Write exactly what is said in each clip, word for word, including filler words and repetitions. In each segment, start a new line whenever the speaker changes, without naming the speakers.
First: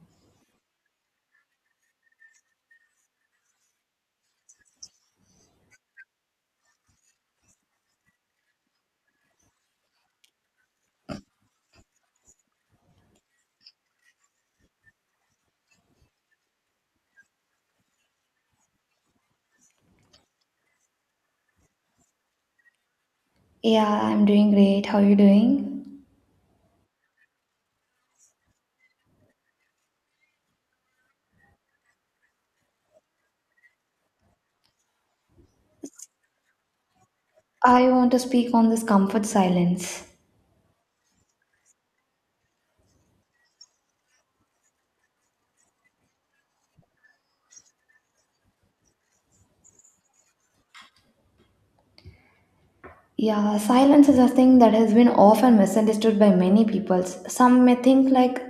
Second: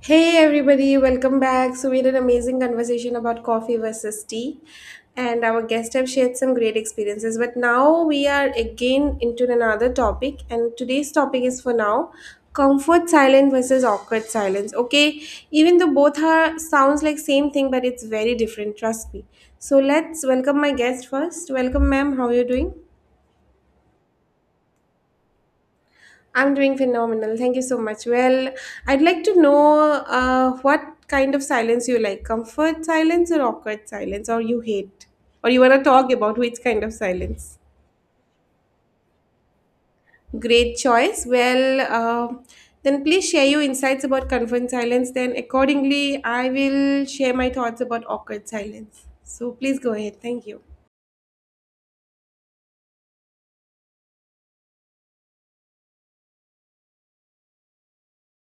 Hey everybody, welcome back. So we had an amazing conversation about coffee versus tea, and our guests have shared some great experiences. But now we are again into another topic, and today's topic is for now comfort silence versus awkward silence. Okay, even though both are sounds like same thing, but it's very different. Trust me. So let's welcome my guest first. Welcome, ma'am. How are you doing?
Yeah, I'm doing great. How are you doing?
I'm doing phenomenal. Thank you so much. Well, I'd like to know uh, what kind of silence you like comfort silence or awkward silence, or you hate, or you want to talk about which kind of silence.
I want to speak on this comfort silence.
Great choice. Well, uh, then please share your insights about comfort silence. Then, accordingly, I will share my thoughts about awkward silence. So, please go ahead. Thank you.
Yeah, silence is a thing that has been often misunderstood by many people. Some may think like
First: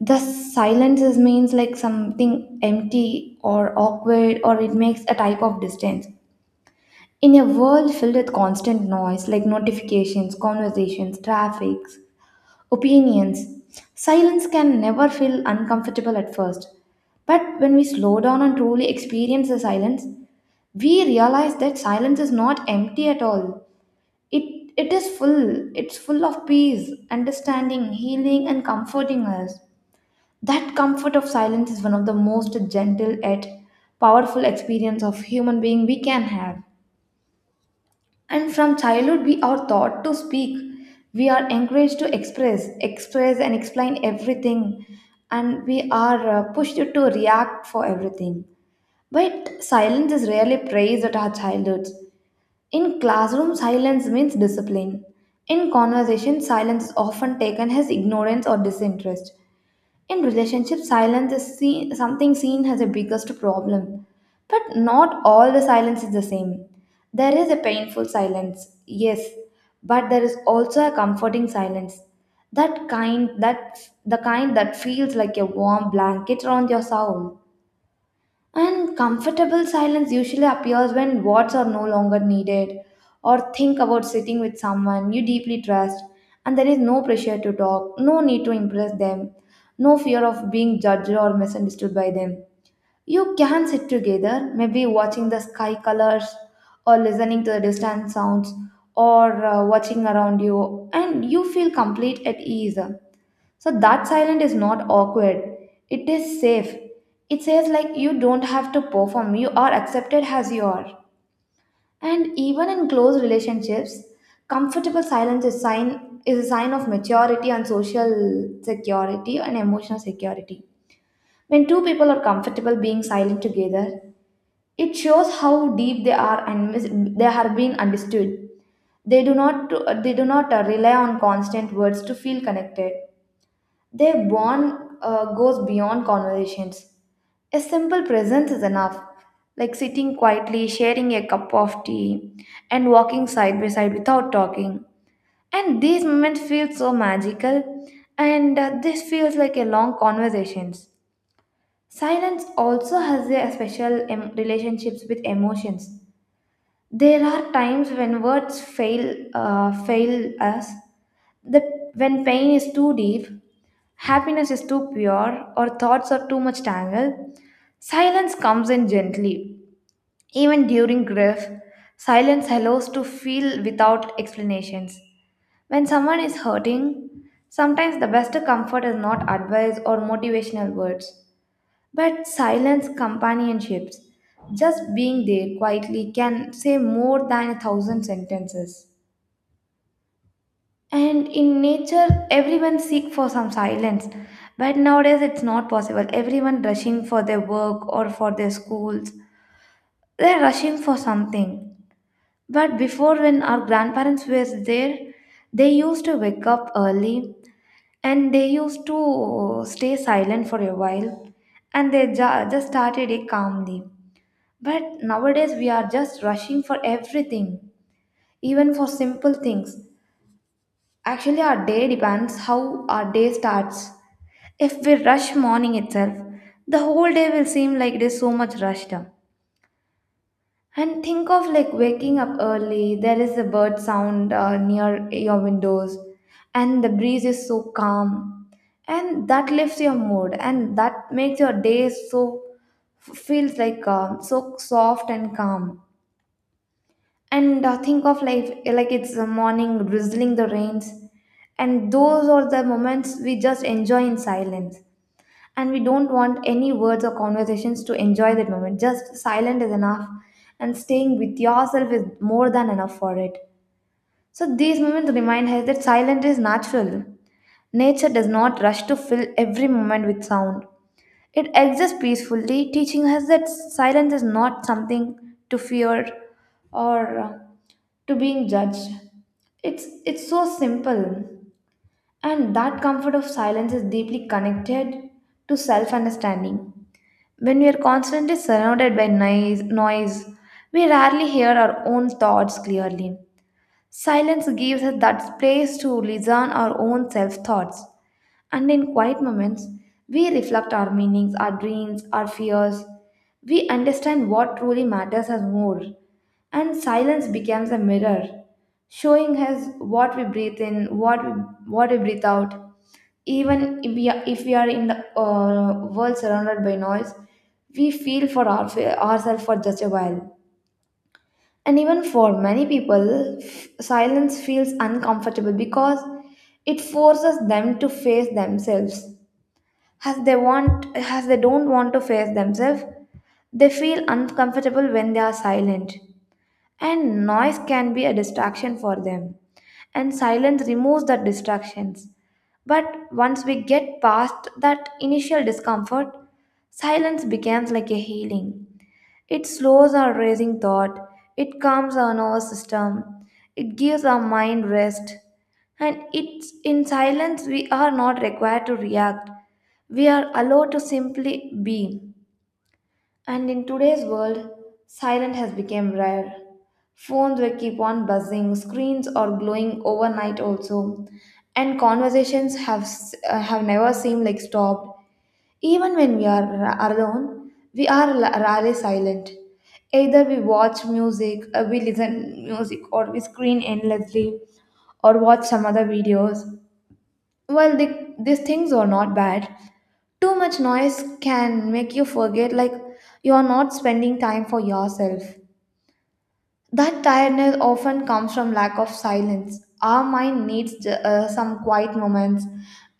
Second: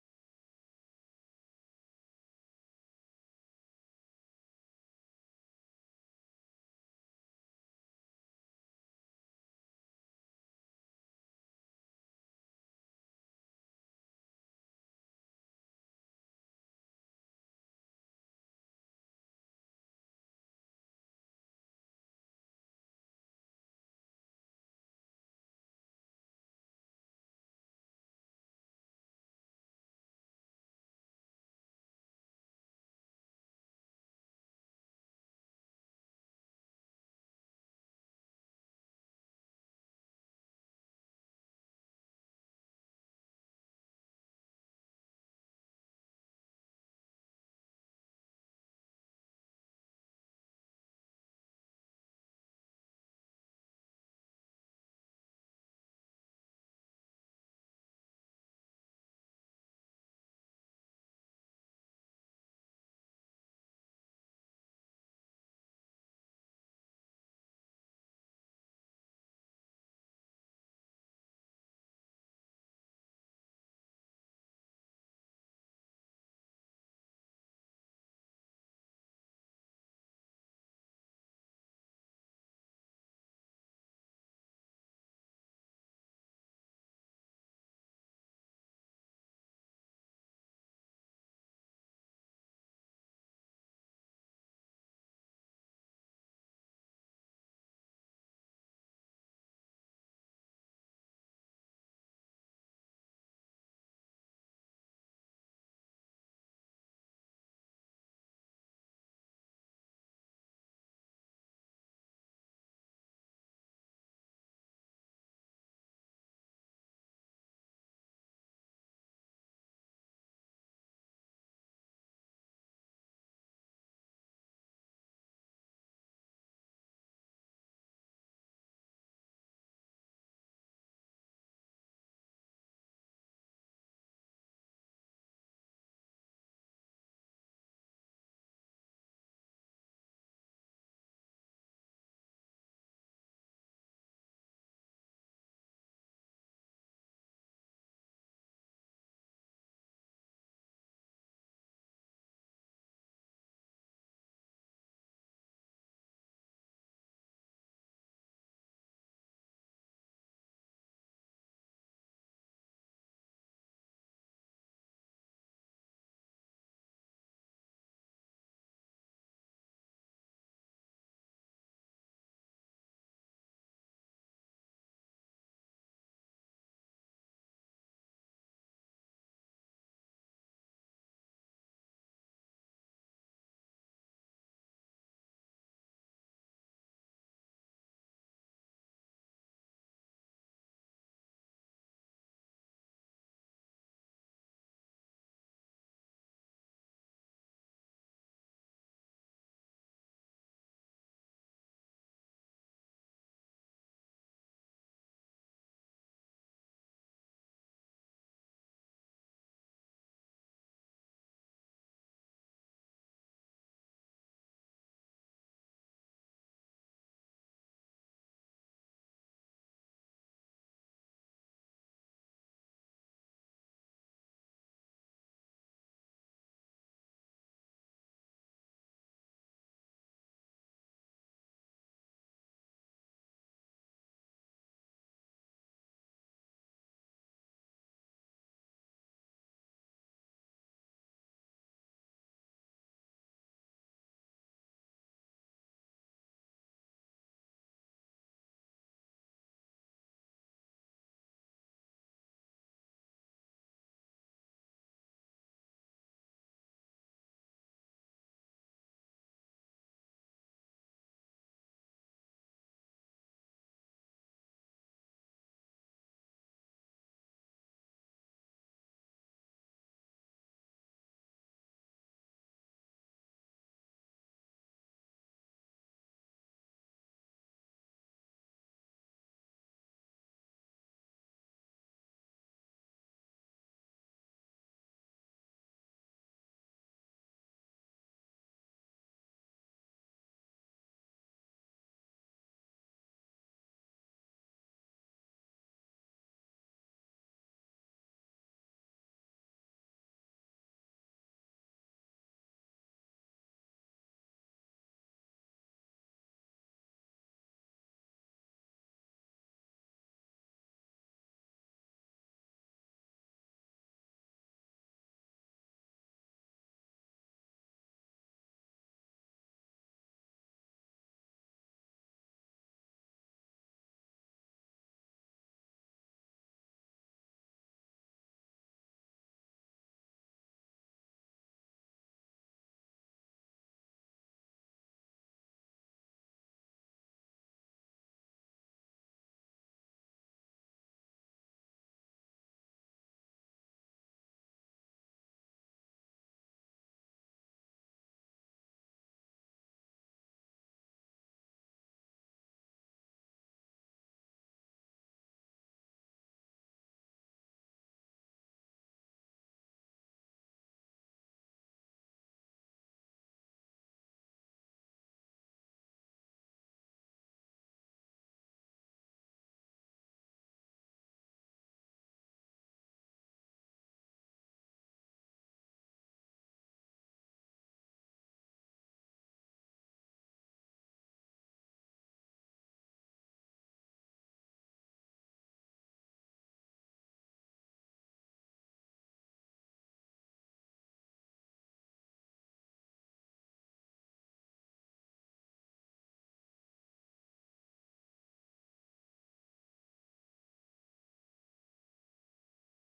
the silence is means like something empty or awkward or it makes a type of distance. In a world filled with constant noise like notifications, conversations, traffic, opinions. Silence can never feel uncomfortable at first. But when we slow down and truly experience the silence, we realize that silence is not empty at all. It, it is full. It's full of peace, understanding, healing, and comforting us. That comfort of silence is one of the most gentle yet powerful experience of human being we can have. And from childhood, we are taught to speak. We are encouraged to express, express, and explain everything. And we are uh, pushed to react for everything. But silence is rarely praised at our childhoods. In classroom, silence means discipline. In conversation, silence is often taken as ignorance or disinterest. In relationships, silence is seen, something seen as the biggest problem. But not all the silence is the same. There is a painful silence, yes, but there is also a comforting silence. That kind that the kind that feels like a warm blanket around your soul. And comfortable silence usually appears when words are no longer needed, or think about sitting with someone you deeply trust, and there is no pressure to talk, no need to impress them, no fear of being judged or misunderstood by them. You can sit together, maybe watching the sky colors, or listening to the distant sounds, or uh, watching around you, and you feel complete at ease. So that silence is not awkward. It is safe. It says like you don't have to perform, you are accepted as you are. And even in close relationships, comfortable silence is sign is a sign of maturity and social security and emotional security. When two people are comfortable being silent together, it shows how deep they are and mis- they are being understood. They do not they do not uh, rely on constant words to feel connected. Their bond uh, goes beyond conversations. A simple presence is enough, like sitting quietly, sharing a cup of tea, and walking side by side without talking. And these moments feel so magical, and uh, this feels like a long conversations. Silence also has a special em- relationships with emotions. There are times when words fail, uh, fail us. The When pain is too deep, happiness is too pure, or thoughts are too much tangled. Silence comes in gently. Even during grief, silence allows to feel without explanations. When someone is hurting, sometimes the best comfort is not advice or motivational words, but silence companionships. Just being there quietly can say more than a thousand sentences. And in nature, everyone seek for some silence. But nowadays, it's not possible. Everyone rushing for their work or for their schools. They're rushing for something. But before, when our grandparents were there, they used to wake up early and they used to stay silent for a while and they ju- just started it calmly. But nowadays, we are just rushing for everything, even for simple things. Actually, our day depends how our day starts. If we rush morning itself, the whole day will seem like it is so much rushed up. And think of like waking up early, there is a bird sound uh, near your windows, and the breeze is so calm, and that lifts your mood, and that makes your day so feels like uh, so soft and calm and uh, think of life like it's a morning drizzling the rains, and those are the moments we just enjoy in silence, and we don't want any words or conversations to enjoy that moment, just silent is enough, and staying with yourself is more than enough for it. So these moments remind us that silence is natural. Nature does not rush to fill every moment with sound. It exists peacefully, teaching us that silence is not something to fear or uh, to being judged. It's it's so simple. And that comfort of silence is deeply connected to self-understanding. When we are constantly surrounded by noise, noise, we rarely hear our own thoughts clearly. Silence gives us that space to listen our own self-thoughts. And in quiet moments, we reflect our meanings, our dreams, our fears. We understand what truly matters us more. And silence becomes a mirror, showing us what we breathe in, what we, what we breathe out. Even if we are, if we are in the uh, world surrounded by noise, we feel for our, ourselves for just a while. And even for many people, f- silence feels uncomfortable because it forces them to face themselves, as they want as they don't want to face themselves. They feel uncomfortable when they are silent, and noise can be a distraction for them, and silence removes the distractions. But once we get past that initial discomfort, silence becomes like a healing. It slows our racing thought, it calms our nervous system, it gives our mind rest, and it's in silence we are not required to react. We are allowed to simply be. And in today's world, silence has become rare. Phones will keep on buzzing, screens are glowing overnight also, and conversations have s- uh, have never seemed like stopped. Even when we are ra- alone, we are la- rarely silent. Either we watch music, uh, we listen music, or we screen endlessly, or watch some other videos. While the, these things are not bad, too much noise can make you forget like you are not spending time for yourself. That tiredness often comes from lack of silence. Our mind needs uh, some quiet moments,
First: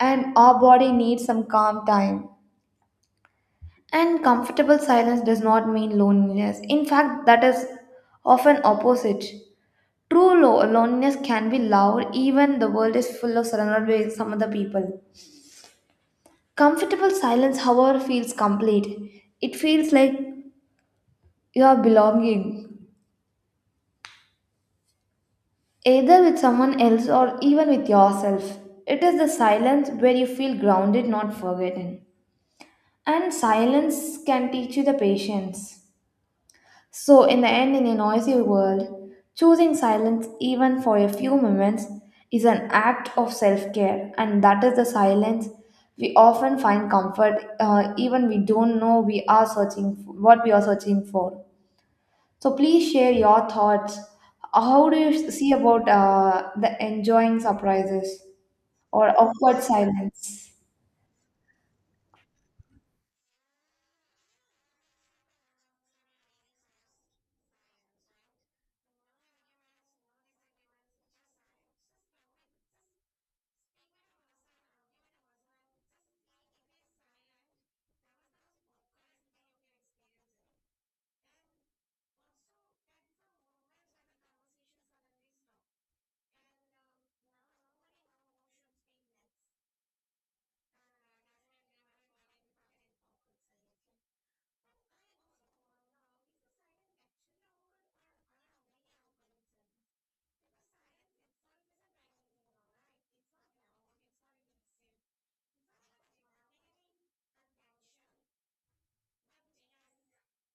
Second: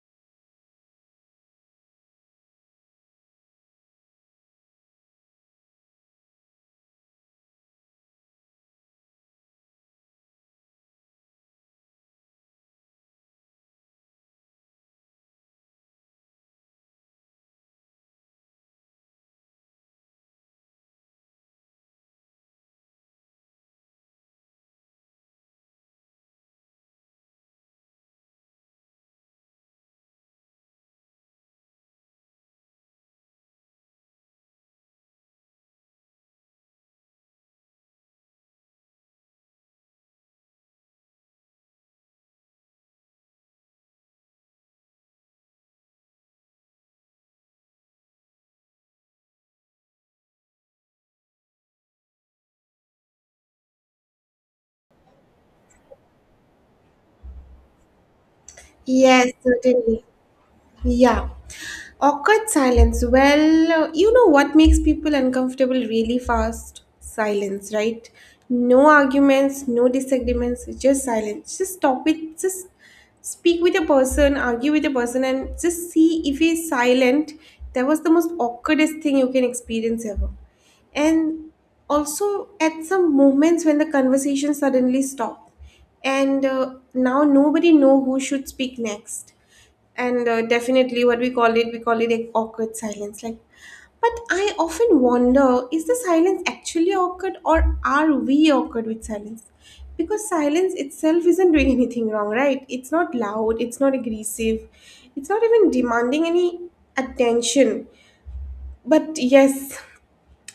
and our body needs some calm time. And comfortable silence does not mean loneliness. In fact, that is often opposite. True lo- loneliness can be loud, even the world is full of surrounded by some other people. Comfortable silence, however, feels complete. It feels like you are belonging, either with someone else or even with yourself. It is the silence where you feel grounded, not forgotten. And silence can teach you the patience. So, in the end, in a noisy world, choosing silence even for a few moments is an act of self care, and that is the silence we often find comfort, uh, even we don't know we are searching what we are searching for. So, please share your thoughts. How do you see about uh, the enjoying surprises or
Yes,
awkward
certainly.
silence?
Yeah. Awkward silence. Well, you know what makes people uncomfortable really fast? Silence, right? No arguments, no disagreements, just silence. Just stop it. Just speak with a person, argue with a person, and just see if he's silent. That was the most awkwardest thing you can experience ever. And also, at some moments when the conversation suddenly stopped, and uh, now nobody know who should speak next, and uh, definitely what we call it, we call it like awkward silence. Like, but I often wonder, is the silence actually awkward or are we awkward with silence? Because silence itself isn't doing anything wrong, right? It's not loud, it's not aggressive, it's not even demanding any attention. But yes,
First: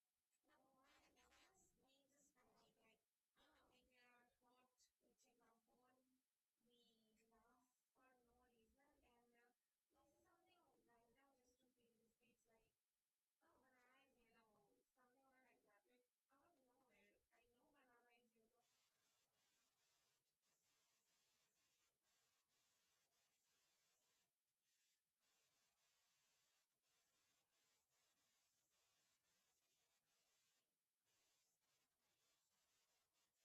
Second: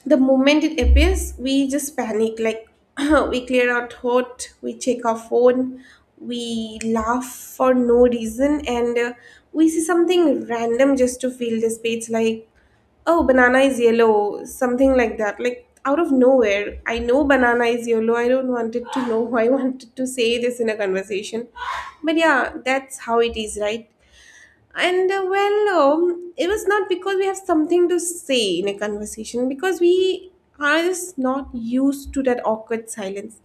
the moment it appears we just panic. Like we clear our throat, we check our phone, we laugh for no reason, and uh, we see something random just to fill the space, like, oh, banana is yellow, something like that. Like out of nowhere I know banana is yellow, I don't wanted to know. I wanted to say this in a conversation, but yeah, that's how it is, right? And uh, well, um, it was not because we have something to say in a conversation, because we are just not used to that awkward silence.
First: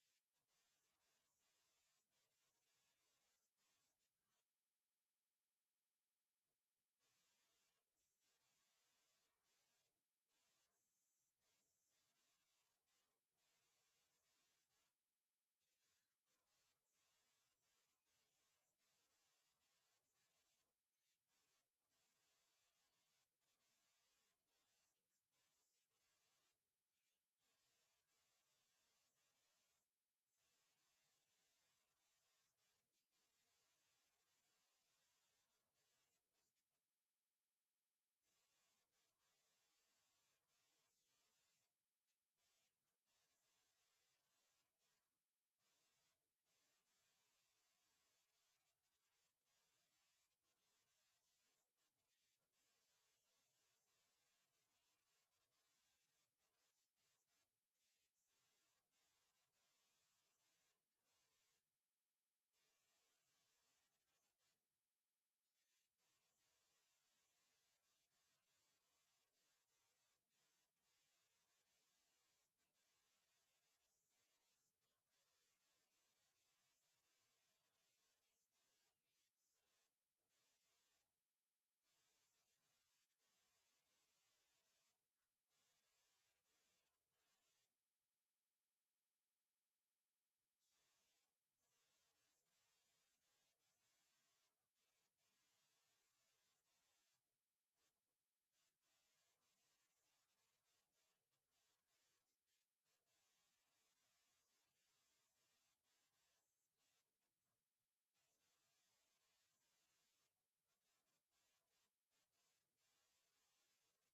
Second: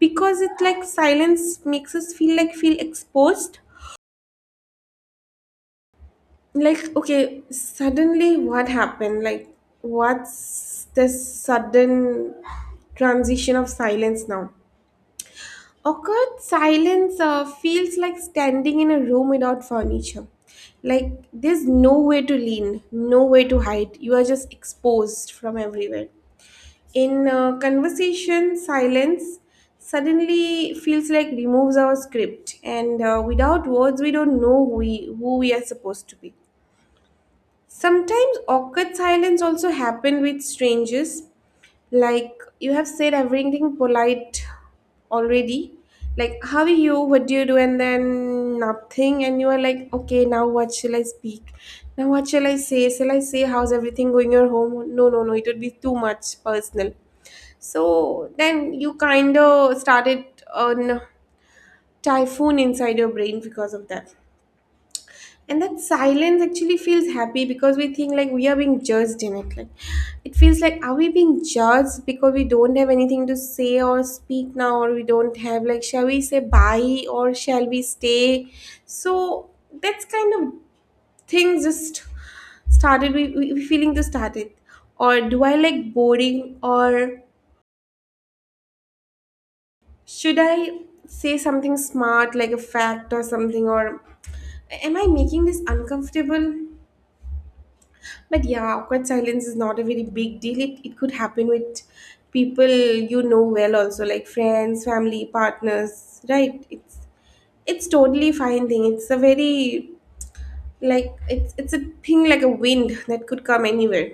Because it, like silence makes us feel like, feel exposed. Like, okay, suddenly what happened? Like, what's this sudden transition of silence now? Awkward silence uh, feels like standing in a room without furniture. Like there's nowhere to lean, nowhere to hide. You are just exposed from everywhere. In uh, conversation, silence suddenly feels like removes our script, and uh, without words, we don't know who we, who we are supposed to be. Sometimes awkward silence also happen with strangers, like you have said everything polite already. Like, how are you? What do you do? And then nothing. And you are like, okay, now what shall I speak? Now what shall I say? Shall I say how's everything going your home? No, no, no. It would be too much personal. So then you kind of started on typhoon inside your brain because of that, and that silence actually feels happy because we think like we are being judged in it. Like, it feels like, are we being judged because we don't have anything to say or speak now, or we don't have, like shall we say bye or shall we stay? So that's kind of things just started. We, we we feeling to started, or do I like boring, or should I say something smart like a fact or something, or am I making this uncomfortable? But yeah, awkward silence is not a very big deal. It, it could happen with people you know well also, like friends, family, partners, right? It's it's totally fine thing. It's a very, like it's it's a thing like a wind that could come anywhere.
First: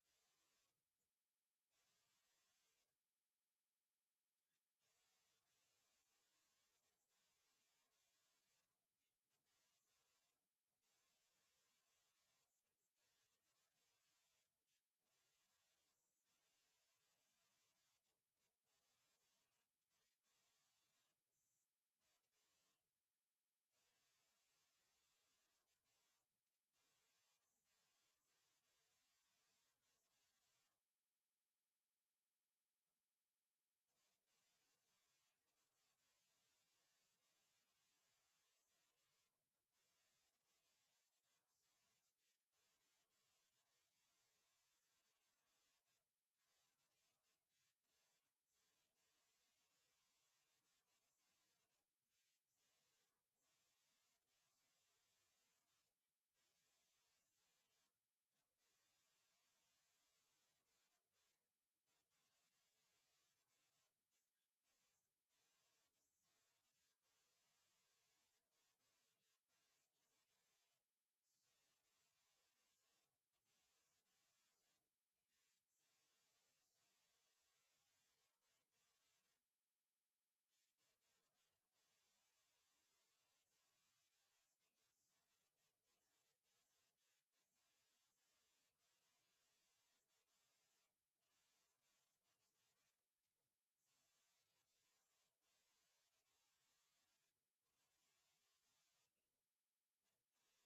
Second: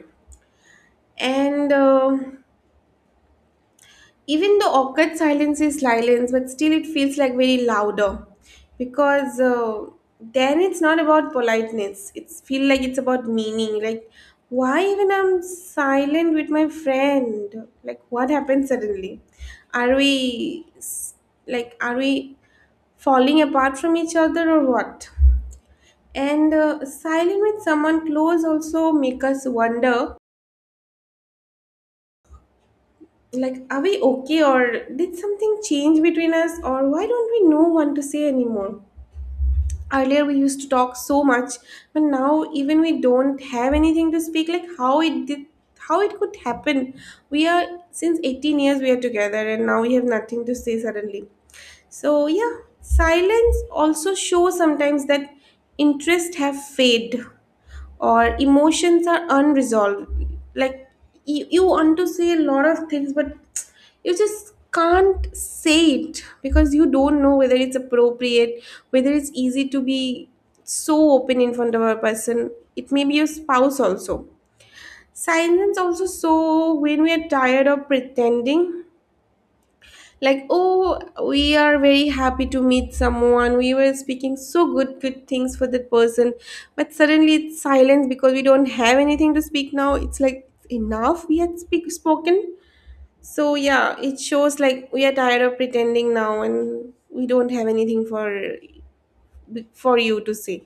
And um even the awkward silence is silence, but still it feels like very louder, because uh, then it's not about politeness, it's feel like it's about meaning. Like, why even I'm silent with my friend? Like what happened suddenly? are we s- like are we falling apart from each other or what? And uh, silent with someone close also make us wonder, like are we okay, or did something change between us, or why don't we know what to say anymore? Earlier we used to talk so much, but now even we don't have anything to speak. Like how it did, how it could happen? We are since eighteen years we are together, and now we have nothing to say suddenly. So yeah, silence also shows sometimes that interest have fade or emotions are unresolved. Like you, you want to say a lot of things, but you just can't say it because you don't know whether it's appropriate, whether it's easy to be so open in front of a person. It may be your spouse also. Silence also so when we are tired of pretending. Like, oh, we are very happy to meet someone, we were speaking so good good things for that person, but suddenly it's silence because we don't have anything to speak now. It's like enough, we had speak spoken. So yeah, it shows like we are tired of pretending now, and we don't have anything for for you to say.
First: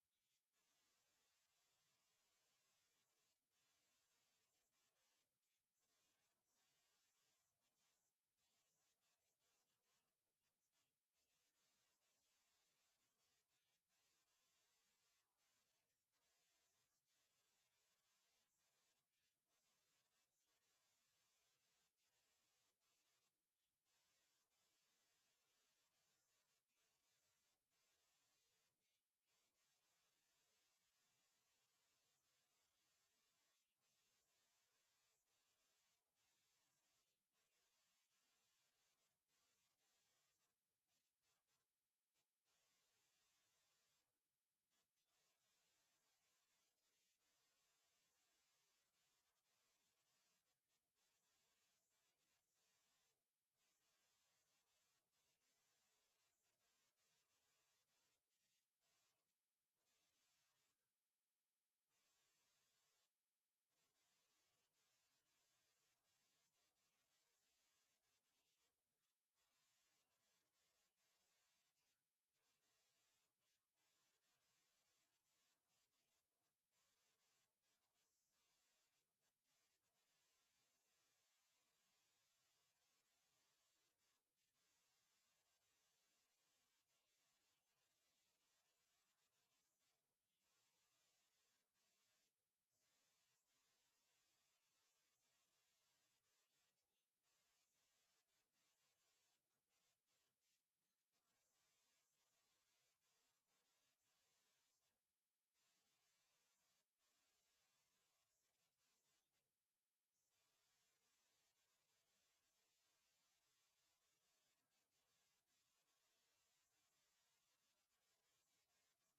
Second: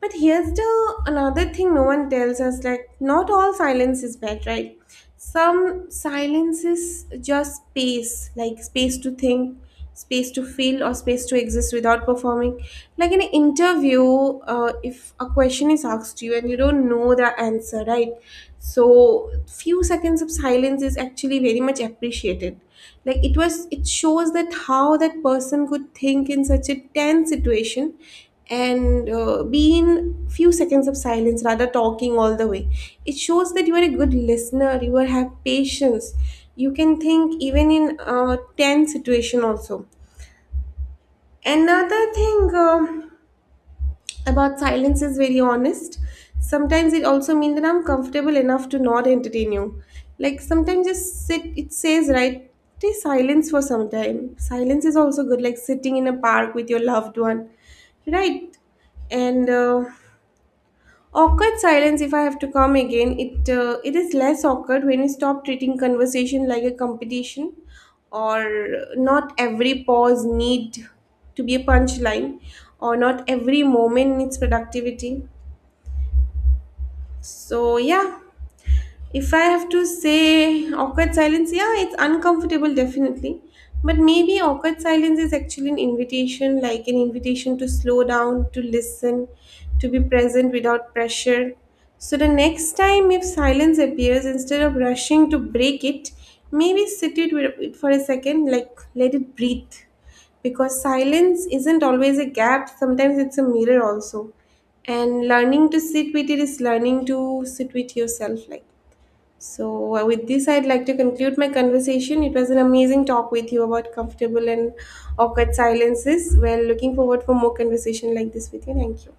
But here's the another thing, no one tells us, like not all silence is bad, right? Some silence is just space, like space to think, space to feel, or space to exist without performing. Like in an interview, uh, if a question is asked you and you don't know the answer, right? So few seconds of silence is actually very much appreciated. Like it was, it shows that how that person could think in such a tense situation, and uh, be in few seconds of silence rather talking all the way. It shows that you are a good listener, you are have patience, you can think even in a tense situation also. Another thing, um, about silence is very honest. Sometimes it also means that I'm comfortable enough to not entertain you. Like sometimes just sit, it says, right? Stay silence for some time. Silence is also good, like sitting in a park with your loved one, right? and uh, Awkward silence, if I have to come again, it uh, it is less awkward when we stop treating conversation like a competition, or not every pause need to be a punchline, or not every moment needs productivity. So yeah, if I have to say awkward silence, yeah, it's uncomfortable, definitely. But maybe awkward silence is actually an invitation, like an invitation to slow down, to listen, to be present without pressure. So the next time, if silence appears, instead of rushing to break it, maybe sit it with it for a second, like let it breathe. Because silence isn't always a gap, sometimes it's a mirror also. And learning to sit with it is learning to sit with yourself, like. So, uh, with this, I'd like to conclude my conversation. It was an amazing talk with you about comfortable and awkward silences. Well, looking forward for more conversation like this with you. Thank you.